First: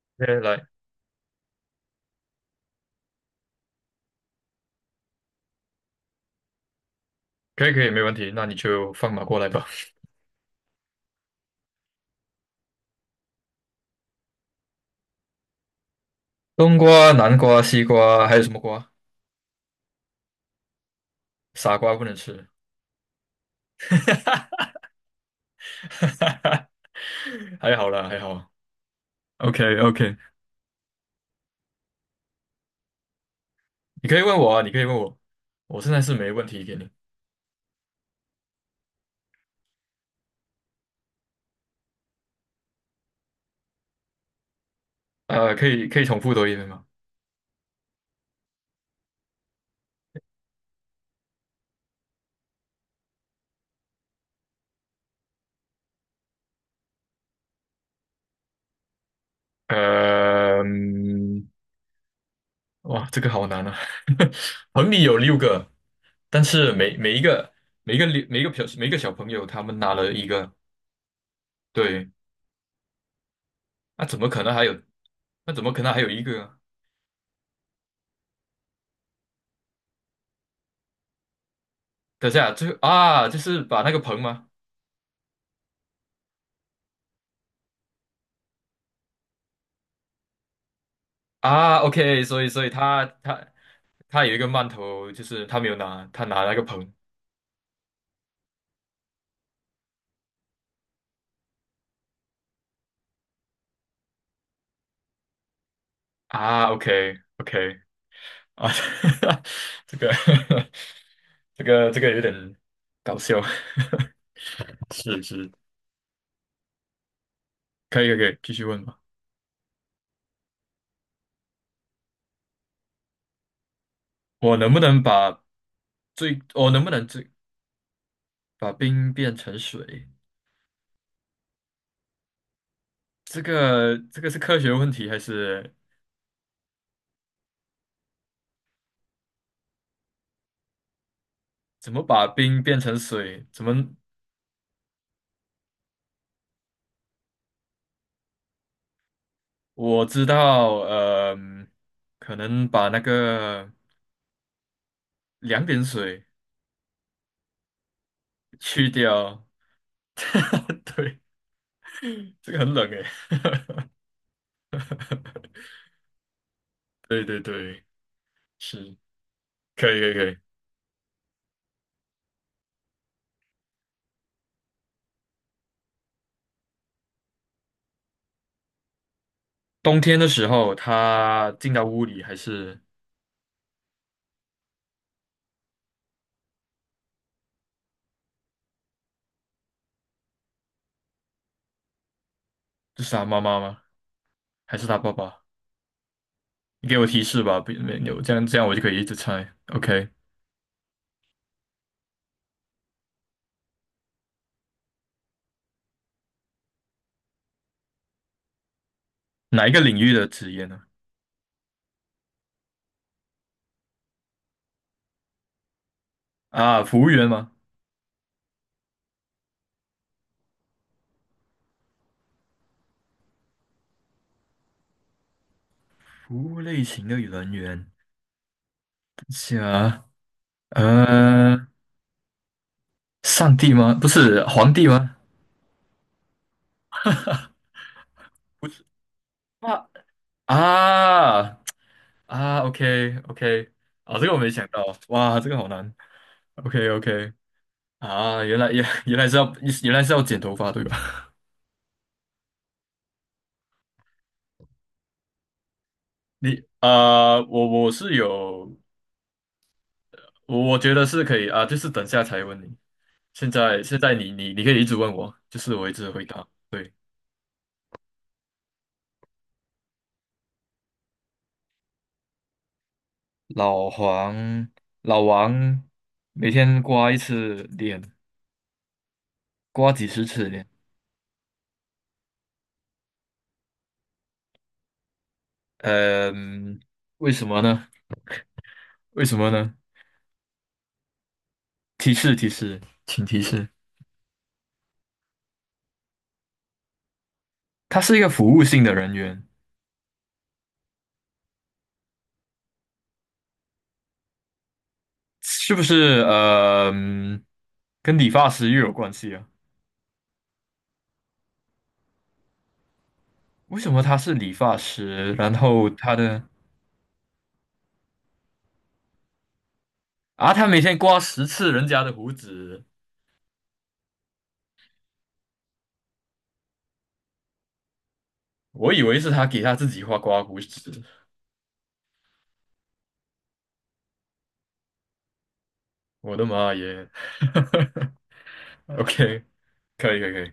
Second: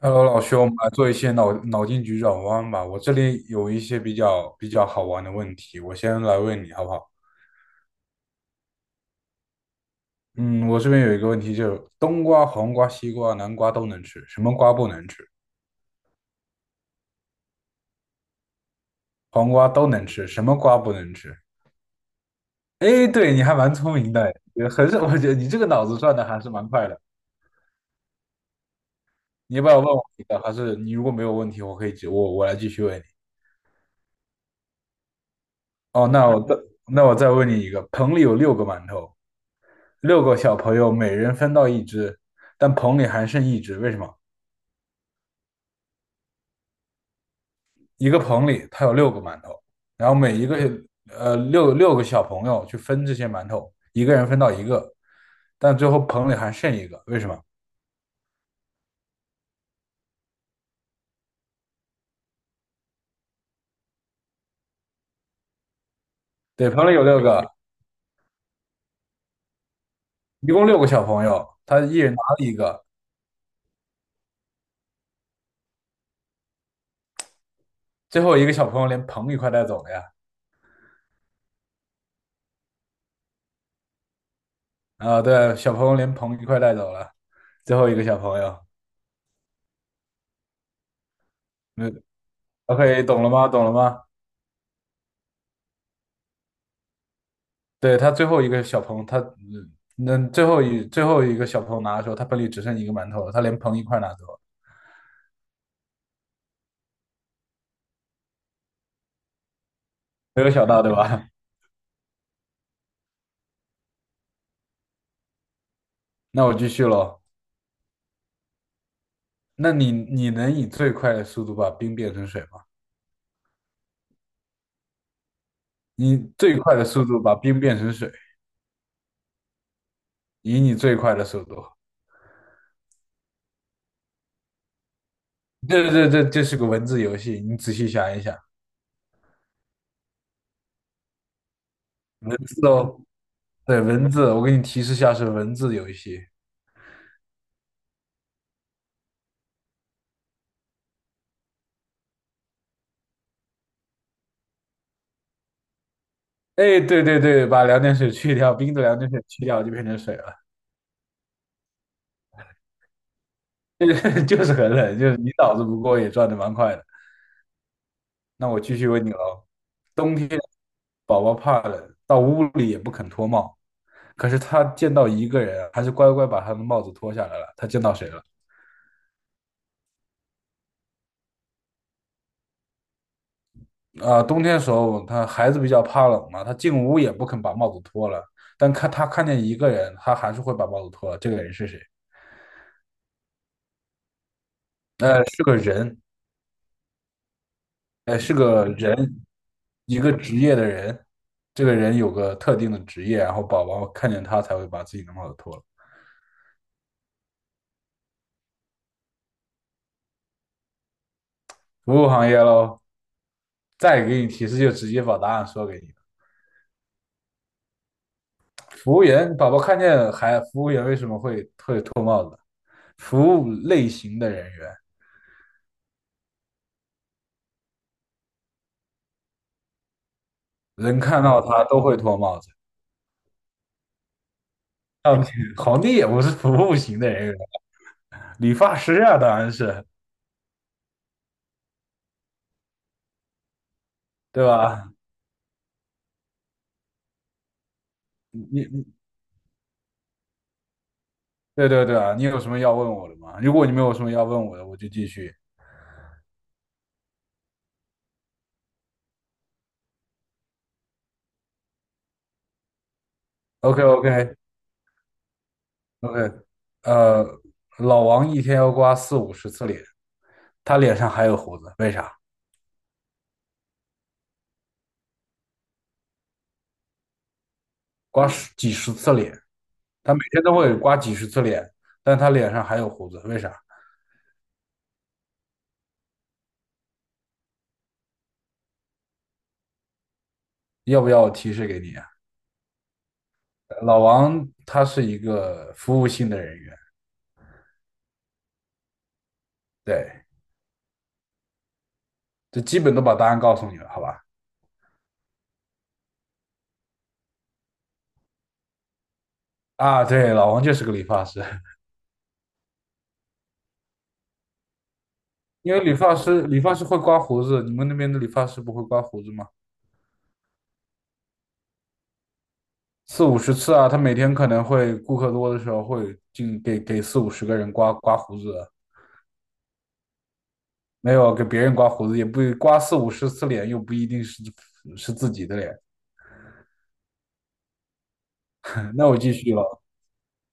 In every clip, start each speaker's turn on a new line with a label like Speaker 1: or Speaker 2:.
Speaker 1: Hello，
Speaker 2: OK,
Speaker 1: 老兄，
Speaker 2: 来，
Speaker 1: 我们来做一些脑筋急转弯吧。我这里有一些比较好玩的问题，我先来问你好不好？
Speaker 2: 可以，没问题，那你就放马过来吧。
Speaker 1: 嗯，我这边有一个问题，就是冬瓜、黄瓜、西瓜、南瓜都能吃，什么瓜不能吃？
Speaker 2: 冬瓜、南瓜、西瓜，还有什么瓜？
Speaker 1: 黄瓜都能吃，什么瓜不能吃？
Speaker 2: 傻瓜不能吃。
Speaker 1: 哎，对，你还蛮聪明的，也很少，我觉得你这个脑子转的还是 蛮快的。
Speaker 2: 还好啦，还好。
Speaker 1: 你要不
Speaker 2: OK
Speaker 1: 要问我
Speaker 2: OK,
Speaker 1: 一个？还是你如果没有问题，我可以我来继续问你。
Speaker 2: 你可以问我啊，你可以问我，我现在
Speaker 1: 哦，
Speaker 2: 是
Speaker 1: 那
Speaker 2: 没
Speaker 1: 我
Speaker 2: 问
Speaker 1: 再
Speaker 2: 题给你。
Speaker 1: 那我再问你一个，棚里有六个馒头，六个小朋友每人分到一只，但棚里还剩一只。为什么？
Speaker 2: 可以重复多一遍吗？
Speaker 1: 一个棚里它有六个馒头，然后每一个呃六六个小朋友去分这些馒头，一个人分到一个，但最后棚里还剩一个。为什么？
Speaker 2: 呃，嗯哇，这个好难啊！棚里有六个，但
Speaker 1: 对，
Speaker 2: 是
Speaker 1: 棚里
Speaker 2: 每
Speaker 1: 有
Speaker 2: 每一
Speaker 1: 六个，
Speaker 2: 个每一个六每一个小每一个小朋友他们拿了一个，
Speaker 1: 一共六个小朋友，他一
Speaker 2: 对，
Speaker 1: 人拿了一个，
Speaker 2: 那怎么可能还有？那怎么可能还有一个啊？
Speaker 1: 最后一个小朋友连棚一块带走了呀。
Speaker 2: 等下，最后啊，就是把那个盆吗？
Speaker 1: 啊，对，小朋友连棚一块带走了，最后一个小朋友，
Speaker 2: 啊
Speaker 1: 嗯
Speaker 2: ，OK,所以所以
Speaker 1: ，OK，
Speaker 2: 他
Speaker 1: 懂了
Speaker 2: 他
Speaker 1: 吗？懂了吗？
Speaker 2: 他有一个曼头，就是他没有拿，他拿那个盆。
Speaker 1: 对，他最后一个小朋友，他那最后一个小朋友拿的时候，他本里只剩一个馒头了他连盆一块拿走了，
Speaker 2: 啊，OK OK。 啊，这个
Speaker 1: 没有想到对吧？
Speaker 2: 这个有点搞笑，是是，
Speaker 1: 那我继续喽。
Speaker 2: 可以，继续问吧。
Speaker 1: 那你能以最快的速度把冰变成水吗？
Speaker 2: 我能不能把
Speaker 1: 你
Speaker 2: 最
Speaker 1: 最
Speaker 2: 我
Speaker 1: 快
Speaker 2: 能
Speaker 1: 的
Speaker 2: 不
Speaker 1: 速
Speaker 2: 能
Speaker 1: 度
Speaker 2: 最
Speaker 1: 把冰变成水，
Speaker 2: 把冰变成水？
Speaker 1: 以你最快的速度。
Speaker 2: 这个是科学问题还是
Speaker 1: 对对这是个文字游戏，你仔细想一想，
Speaker 2: 怎么把
Speaker 1: 文
Speaker 2: 冰
Speaker 1: 字
Speaker 2: 变成
Speaker 1: 哦，
Speaker 2: 水？怎么
Speaker 1: 对，文字，我给你提示一下是文字游戏。
Speaker 2: 我知道，可能把那个两点水
Speaker 1: 哎，对对对，把两点水去掉，冰的
Speaker 2: 去
Speaker 1: 两点水
Speaker 2: 掉。
Speaker 1: 去掉就变成水了。
Speaker 2: 对，这个很冷诶。
Speaker 1: 就是很冷，就是你脑子 不过也转的蛮快的。
Speaker 2: 对对对，
Speaker 1: 那我继续
Speaker 2: 是，
Speaker 1: 问你喽，
Speaker 2: 可以可以
Speaker 1: 冬
Speaker 2: 可
Speaker 1: 天
Speaker 2: 以。
Speaker 1: 宝宝怕冷，到屋里也不肯脱帽，可是他见到一个人啊，还是乖乖把他的帽子脱下来了。他见到谁了？
Speaker 2: 冬天的时候，他进到屋里还是
Speaker 1: 啊、冬天的时候，他孩子比较怕冷嘛，他进屋也不肯把帽子脱了。但他看见一个人，他还是会把帽子脱了。这个人是谁？
Speaker 2: 就是他妈妈吗？还是他爸
Speaker 1: 是
Speaker 2: 爸？
Speaker 1: 个人，
Speaker 2: 你给我提示吧，不没
Speaker 1: 哎，
Speaker 2: 有这
Speaker 1: 是
Speaker 2: 样这
Speaker 1: 个
Speaker 2: 样我就可
Speaker 1: 人，
Speaker 2: 以一直猜。
Speaker 1: 一
Speaker 2: OK,
Speaker 1: 个职业的人，这个人有个特定的职业，然后宝宝看见他才会把自己的帽子脱了。
Speaker 2: 哪一个领域的职业呢？
Speaker 1: 服务行业喽，再给你提示就直接把答案说给你了。
Speaker 2: 啊，服务员吗？
Speaker 1: 服务员，宝宝看见还服务员为什么会服务类型的人员，
Speaker 2: 服务类型的人员。等一下啊，
Speaker 1: 人看到
Speaker 2: 嗯
Speaker 1: 他
Speaker 2: 呃，
Speaker 1: 都会脱帽子。
Speaker 2: 上帝吗？不是皇帝吗？
Speaker 1: 上帝，皇帝也不是服务型的人员，理
Speaker 2: 不
Speaker 1: 发
Speaker 2: 是，
Speaker 1: 师啊，当然是，
Speaker 2: 啊，啊，啊！OK OK,啊，这个我
Speaker 1: 对
Speaker 2: 没想
Speaker 1: 吧？
Speaker 2: 到，哇，这个好难。OK OK,啊，原来也
Speaker 1: 你
Speaker 2: 原来是要原来是要剪头发对吧？
Speaker 1: 对对对啊，你有什么要问我的吗？如果你没有什么要问我的，我就继续。
Speaker 2: 你啊、我是有，我觉得是可以啊，就是等下才问你。现
Speaker 1: OK
Speaker 2: 在现在你
Speaker 1: OK。
Speaker 2: 你你可以一直问我，就是我一直回
Speaker 1: OK，
Speaker 2: 答。对，
Speaker 1: 呃，老王一天要刮四五十次脸，他脸上还有胡子，为啥？
Speaker 2: 老黄老王每天刮一次脸，
Speaker 1: 刮十几十次脸，
Speaker 2: 刮几
Speaker 1: 他每
Speaker 2: 十
Speaker 1: 天
Speaker 2: 次
Speaker 1: 都
Speaker 2: 脸。
Speaker 1: 会刮几十次脸，但他脸上还有胡子，为啥？
Speaker 2: 嗯，为什么呢？为什么呢？
Speaker 1: 要不要我提示给你啊？
Speaker 2: 提示提示，请提示。
Speaker 1: 老王他是一个服务性的人员，
Speaker 2: 他是一个服务性的人员，
Speaker 1: 对，这基本都把答案告诉你了，好吧？
Speaker 2: 是不是？跟理发师又有关系啊？
Speaker 1: 啊，对，老王就是个理发师，
Speaker 2: 为什么他是理发师？然
Speaker 1: 因为
Speaker 2: 后
Speaker 1: 理
Speaker 2: 他
Speaker 1: 发
Speaker 2: 的
Speaker 1: 师理发师会刮胡子，你们那边的理发师不会刮胡子吗？
Speaker 2: 啊，他每天刮十次人家的胡子，
Speaker 1: 四五十次啊，他每天可能会顾客多的时候会进给四五十个人刮刮胡子，
Speaker 2: 我以为是他给他自己画刮胡子。
Speaker 1: 没有给别人刮胡子，也不刮四五十次脸，又不一定是自己的脸。
Speaker 2: 我的妈耶
Speaker 1: 那我继
Speaker 2: ！OK,
Speaker 1: 续了，
Speaker 2: 可以可以可以，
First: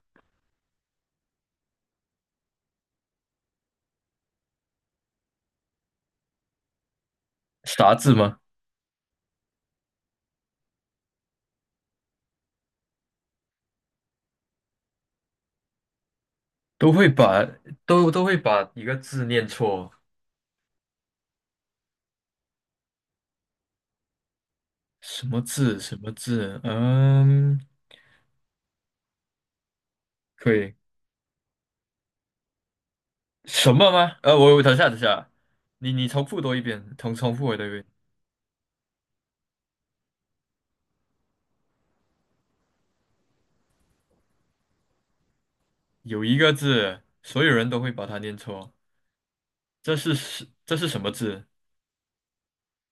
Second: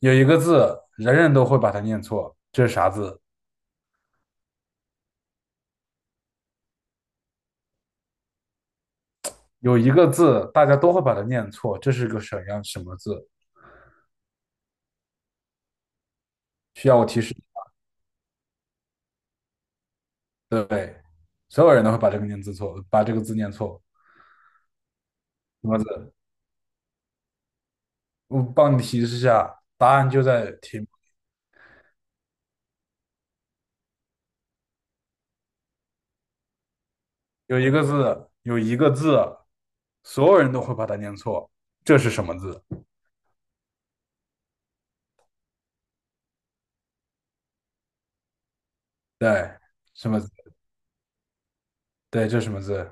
Speaker 1: 有一个字人人都会把它念错，这是啥字？
Speaker 2: 啥字吗？
Speaker 1: 有一个字大家都会把它念错，这是个什么字？需
Speaker 2: 都
Speaker 1: 要我
Speaker 2: 会
Speaker 1: 提示？
Speaker 2: 把都会把一个字念错，
Speaker 1: 对，所有人都会把这个念字错，把这个字念错。
Speaker 2: 什么
Speaker 1: 什
Speaker 2: 字
Speaker 1: 么
Speaker 2: 什么
Speaker 1: 字？
Speaker 2: 字？嗯，
Speaker 1: 我帮你提示一下，答案就在
Speaker 2: 可以。
Speaker 1: 题。
Speaker 2: 什么吗？我等下，你重复多一遍，重复我
Speaker 1: 有
Speaker 2: 多一
Speaker 1: 一个
Speaker 2: 遍。
Speaker 1: 字，有一个字，所有人都会把它念错。这是什么字？
Speaker 2: 有一个字，所有人都会把它念错，
Speaker 1: 对，
Speaker 2: 这
Speaker 1: 什
Speaker 2: 是
Speaker 1: 么字？
Speaker 2: 是这是什么字？
Speaker 1: 对，这是什么字？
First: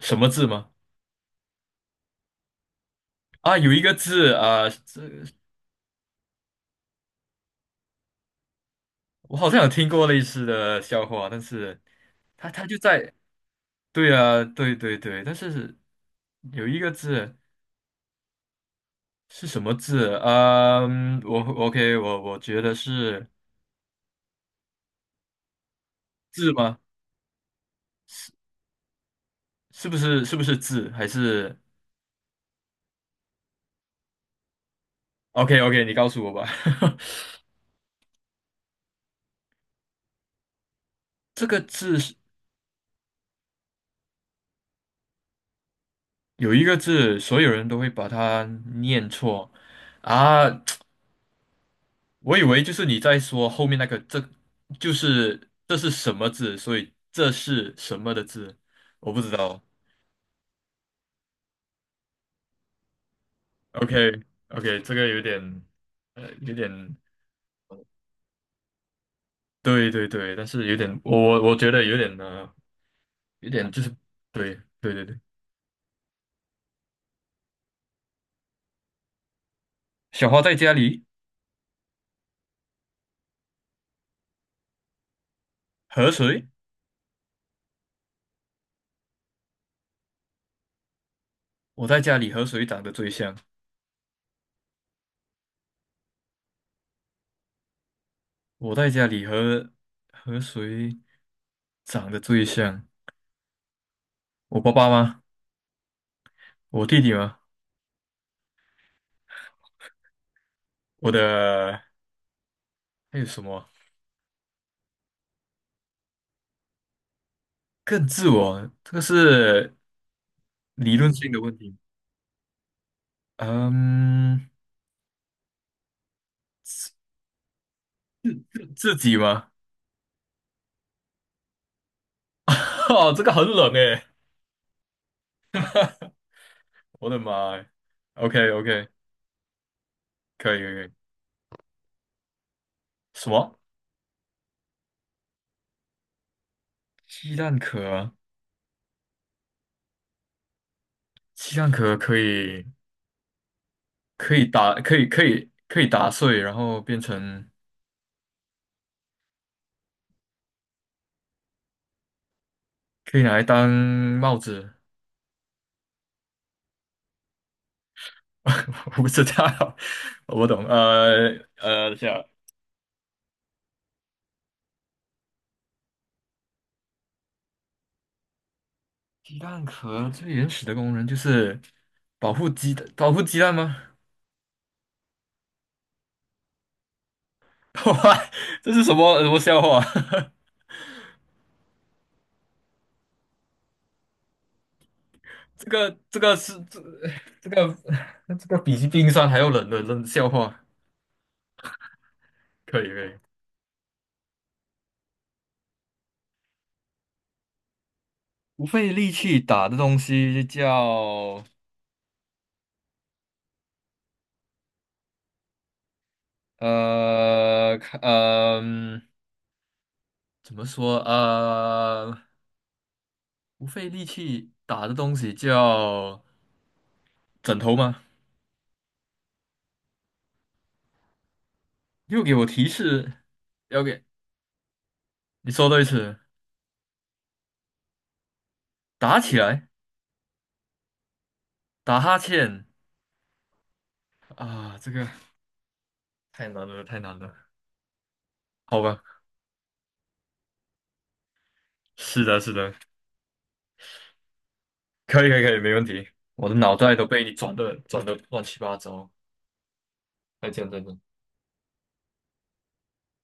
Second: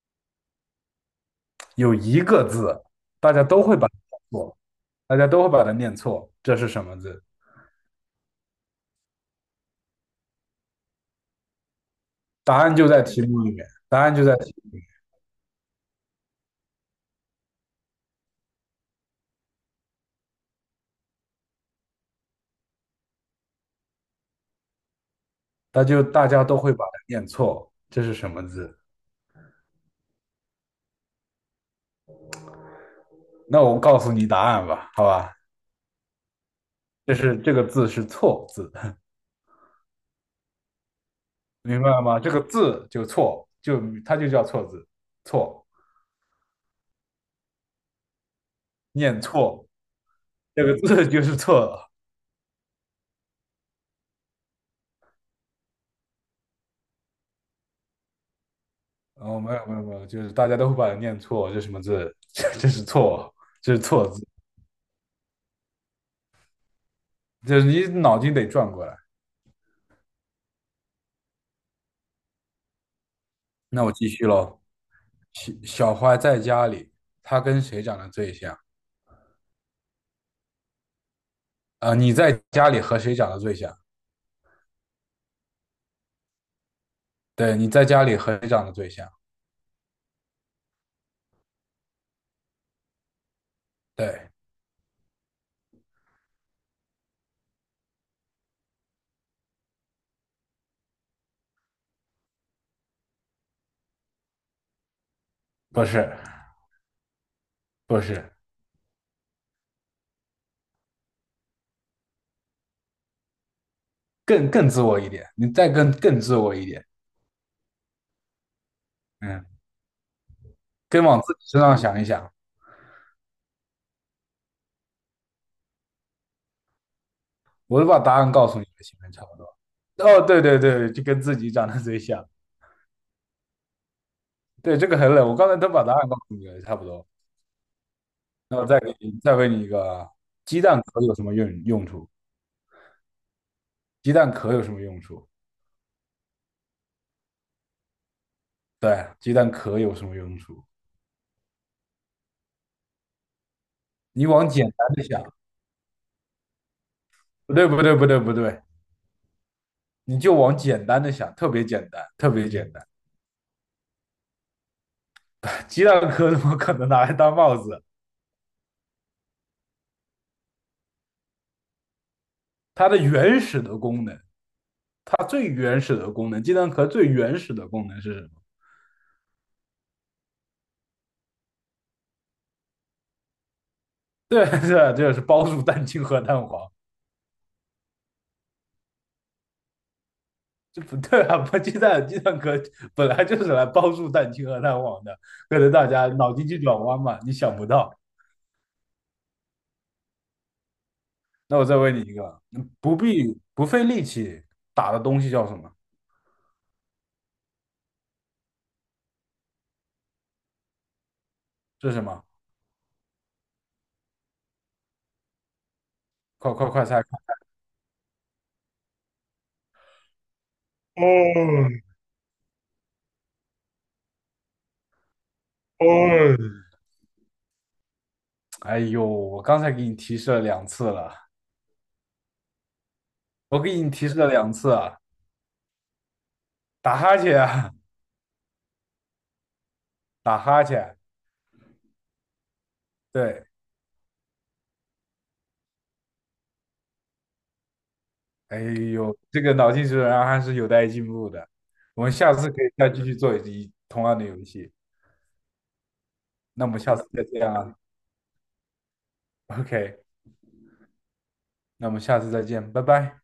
Speaker 2: 什么字吗？
Speaker 1: 有一个字，大家
Speaker 2: 啊，
Speaker 1: 都
Speaker 2: 有
Speaker 1: 会
Speaker 2: 一
Speaker 1: 把
Speaker 2: 个
Speaker 1: 它念
Speaker 2: 字
Speaker 1: 错，
Speaker 2: 啊，这
Speaker 1: 大家都会把它念错。这是什么字？
Speaker 2: 我好像有听过类似的笑话，但是它
Speaker 1: 答
Speaker 2: 它
Speaker 1: 案
Speaker 2: 就
Speaker 1: 就在
Speaker 2: 在，
Speaker 1: 题目里面，答
Speaker 2: 对
Speaker 1: 案就在
Speaker 2: 啊，
Speaker 1: 题目
Speaker 2: 对
Speaker 1: 里面，
Speaker 2: 对对，但是有一个字是什么字？嗯，我 OK,我觉得是
Speaker 1: 大家
Speaker 2: 字
Speaker 1: 都会
Speaker 2: 吗？
Speaker 1: 把它念错。这是什么字？
Speaker 2: 是不是字？还是
Speaker 1: 那我告诉你答案吧，好吧？
Speaker 2: OK OK,你告诉我吧。
Speaker 1: 这个字是错字，
Speaker 2: 这个
Speaker 1: 明白
Speaker 2: 字
Speaker 1: 了
Speaker 2: 是。
Speaker 1: 吗？这个字就错，它就叫错字，错，
Speaker 2: 有一个字，所有人都会把它念
Speaker 1: 念
Speaker 2: 错
Speaker 1: 错，
Speaker 2: 啊！
Speaker 1: 这个字就是错。了。
Speaker 2: 我以为就是你在说后面那个，这是什么字，所以这是什么的字，我不知
Speaker 1: 哦，没
Speaker 2: 道。
Speaker 1: 有没有没有，就是大家都会把它念错，这什么字？这是错，这是
Speaker 2: OK
Speaker 1: 错字，
Speaker 2: OK,这个有点有点
Speaker 1: 就是你脑筋得转过来。
Speaker 2: 对对对，但是有点我觉得有点有点就
Speaker 1: 那我
Speaker 2: 是
Speaker 1: 继续
Speaker 2: 对
Speaker 1: 喽。
Speaker 2: 对对对。
Speaker 1: 小花在家里，她跟谁长得最像？
Speaker 2: 小花在家里
Speaker 1: 啊、你在家里和谁长得最像？
Speaker 2: 和谁？
Speaker 1: 对，你在家里和谁长得最像？
Speaker 2: 我在家里和谁长得最像？
Speaker 1: 对，
Speaker 2: 我在家里和谁长得最像？我爸爸吗？
Speaker 1: 不是
Speaker 2: 我弟弟吗？
Speaker 1: 不是，
Speaker 2: 我的还有什么
Speaker 1: 更自我一点，你再更自我一点，
Speaker 2: 更自我？这个
Speaker 1: 嗯，
Speaker 2: 是理
Speaker 1: 更
Speaker 2: 论
Speaker 1: 往
Speaker 2: 性
Speaker 1: 自
Speaker 2: 的
Speaker 1: 己
Speaker 2: 问
Speaker 1: 身上
Speaker 2: 题。
Speaker 1: 想一想。
Speaker 2: 嗯，自
Speaker 1: 我都把答案告诉你了，
Speaker 2: 自
Speaker 1: 行面
Speaker 2: 己
Speaker 1: 差不多。
Speaker 2: 吗？
Speaker 1: 哦，对对对，就跟自己长得最像。
Speaker 2: 哦，这个很冷诶，
Speaker 1: 对，这个很冷，我刚才都把答案 告诉你了，差不多。
Speaker 2: 我的妈呀 o k
Speaker 1: 那我再
Speaker 2: OK,
Speaker 1: 给你，再问你一个啊，
Speaker 2: 可以
Speaker 1: 鸡
Speaker 2: 可以。
Speaker 1: 蛋
Speaker 2: 可以
Speaker 1: 壳有什么用处？
Speaker 2: 什么？
Speaker 1: 鸡蛋壳有什么用处？
Speaker 2: 鸡蛋壳啊？
Speaker 1: 对啊，鸡蛋壳有什么用处？
Speaker 2: 鸡蛋壳可以
Speaker 1: 你
Speaker 2: 可以
Speaker 1: 往简
Speaker 2: 打
Speaker 1: 单
Speaker 2: 可
Speaker 1: 的
Speaker 2: 以
Speaker 1: 想，
Speaker 2: 可以可以打碎，然后变成
Speaker 1: 不对，不对，不对，不对，你就往简单的想，特别简单，特别简单。
Speaker 2: 可以拿来当帽子。
Speaker 1: 鸡蛋壳怎么可能拿来当帽子？
Speaker 2: 我不知道，我不懂。这一下
Speaker 1: 它的原始的功能，它最原始的功能，鸡蛋壳最原始的功能是什么？
Speaker 2: 鸡蛋壳最原始的功能就是保护鸡蛋吗？
Speaker 1: 对，对，就是包住蛋清和蛋黄。
Speaker 2: 哇，这是什么什么笑话？
Speaker 1: 这不对啊！不，鸡蛋壳本来就是来帮助蛋清和蛋黄的，可
Speaker 2: 这
Speaker 1: 能大
Speaker 2: 个
Speaker 1: 家
Speaker 2: 这
Speaker 1: 脑
Speaker 2: 个
Speaker 1: 筋
Speaker 2: 是
Speaker 1: 急转
Speaker 2: 这
Speaker 1: 弯嘛，你
Speaker 2: 这
Speaker 1: 想不
Speaker 2: 个
Speaker 1: 到。
Speaker 2: 这个比冰山还要冷的冷笑话，
Speaker 1: 那我再问你一个，
Speaker 2: 可以可以。
Speaker 1: 不费力气打的东西叫什么？
Speaker 2: 不费力气打的东西叫
Speaker 1: 是什么？快快快猜！
Speaker 2: 呃看呃嗯怎么说
Speaker 1: 哦
Speaker 2: 呃不费力气打的东西叫
Speaker 1: 哦，
Speaker 2: 枕头吗？
Speaker 1: 哎呦，我刚才给你提示了两次了，
Speaker 2: 又给我提示，
Speaker 1: 我给
Speaker 2: 要
Speaker 1: 你
Speaker 2: 给
Speaker 1: 提示了两次啊！
Speaker 2: 你说多一次，
Speaker 1: 打哈欠啊，
Speaker 2: 打起来。
Speaker 1: 打哈欠。
Speaker 2: 打哈欠
Speaker 1: 对，
Speaker 2: 啊，这个太难了，太难了。
Speaker 1: 哎
Speaker 2: 好吧，
Speaker 1: 呦，这个脑筋急转弯还是有待进步的。我们
Speaker 2: 是
Speaker 1: 下
Speaker 2: 的，
Speaker 1: 次
Speaker 2: 是
Speaker 1: 可以
Speaker 2: 的，
Speaker 1: 再继续做一同样的游戏。
Speaker 2: 可以，可以，可以，没问题。我的
Speaker 1: 那我
Speaker 2: 脑
Speaker 1: 们
Speaker 2: 袋
Speaker 1: 下
Speaker 2: 都
Speaker 1: 次再
Speaker 2: 被你
Speaker 1: 见
Speaker 2: 转的
Speaker 1: 啊。
Speaker 2: 转的乱七八糟。
Speaker 1: OK，
Speaker 2: 再见，再见。
Speaker 1: 那我们下次再见，拜拜。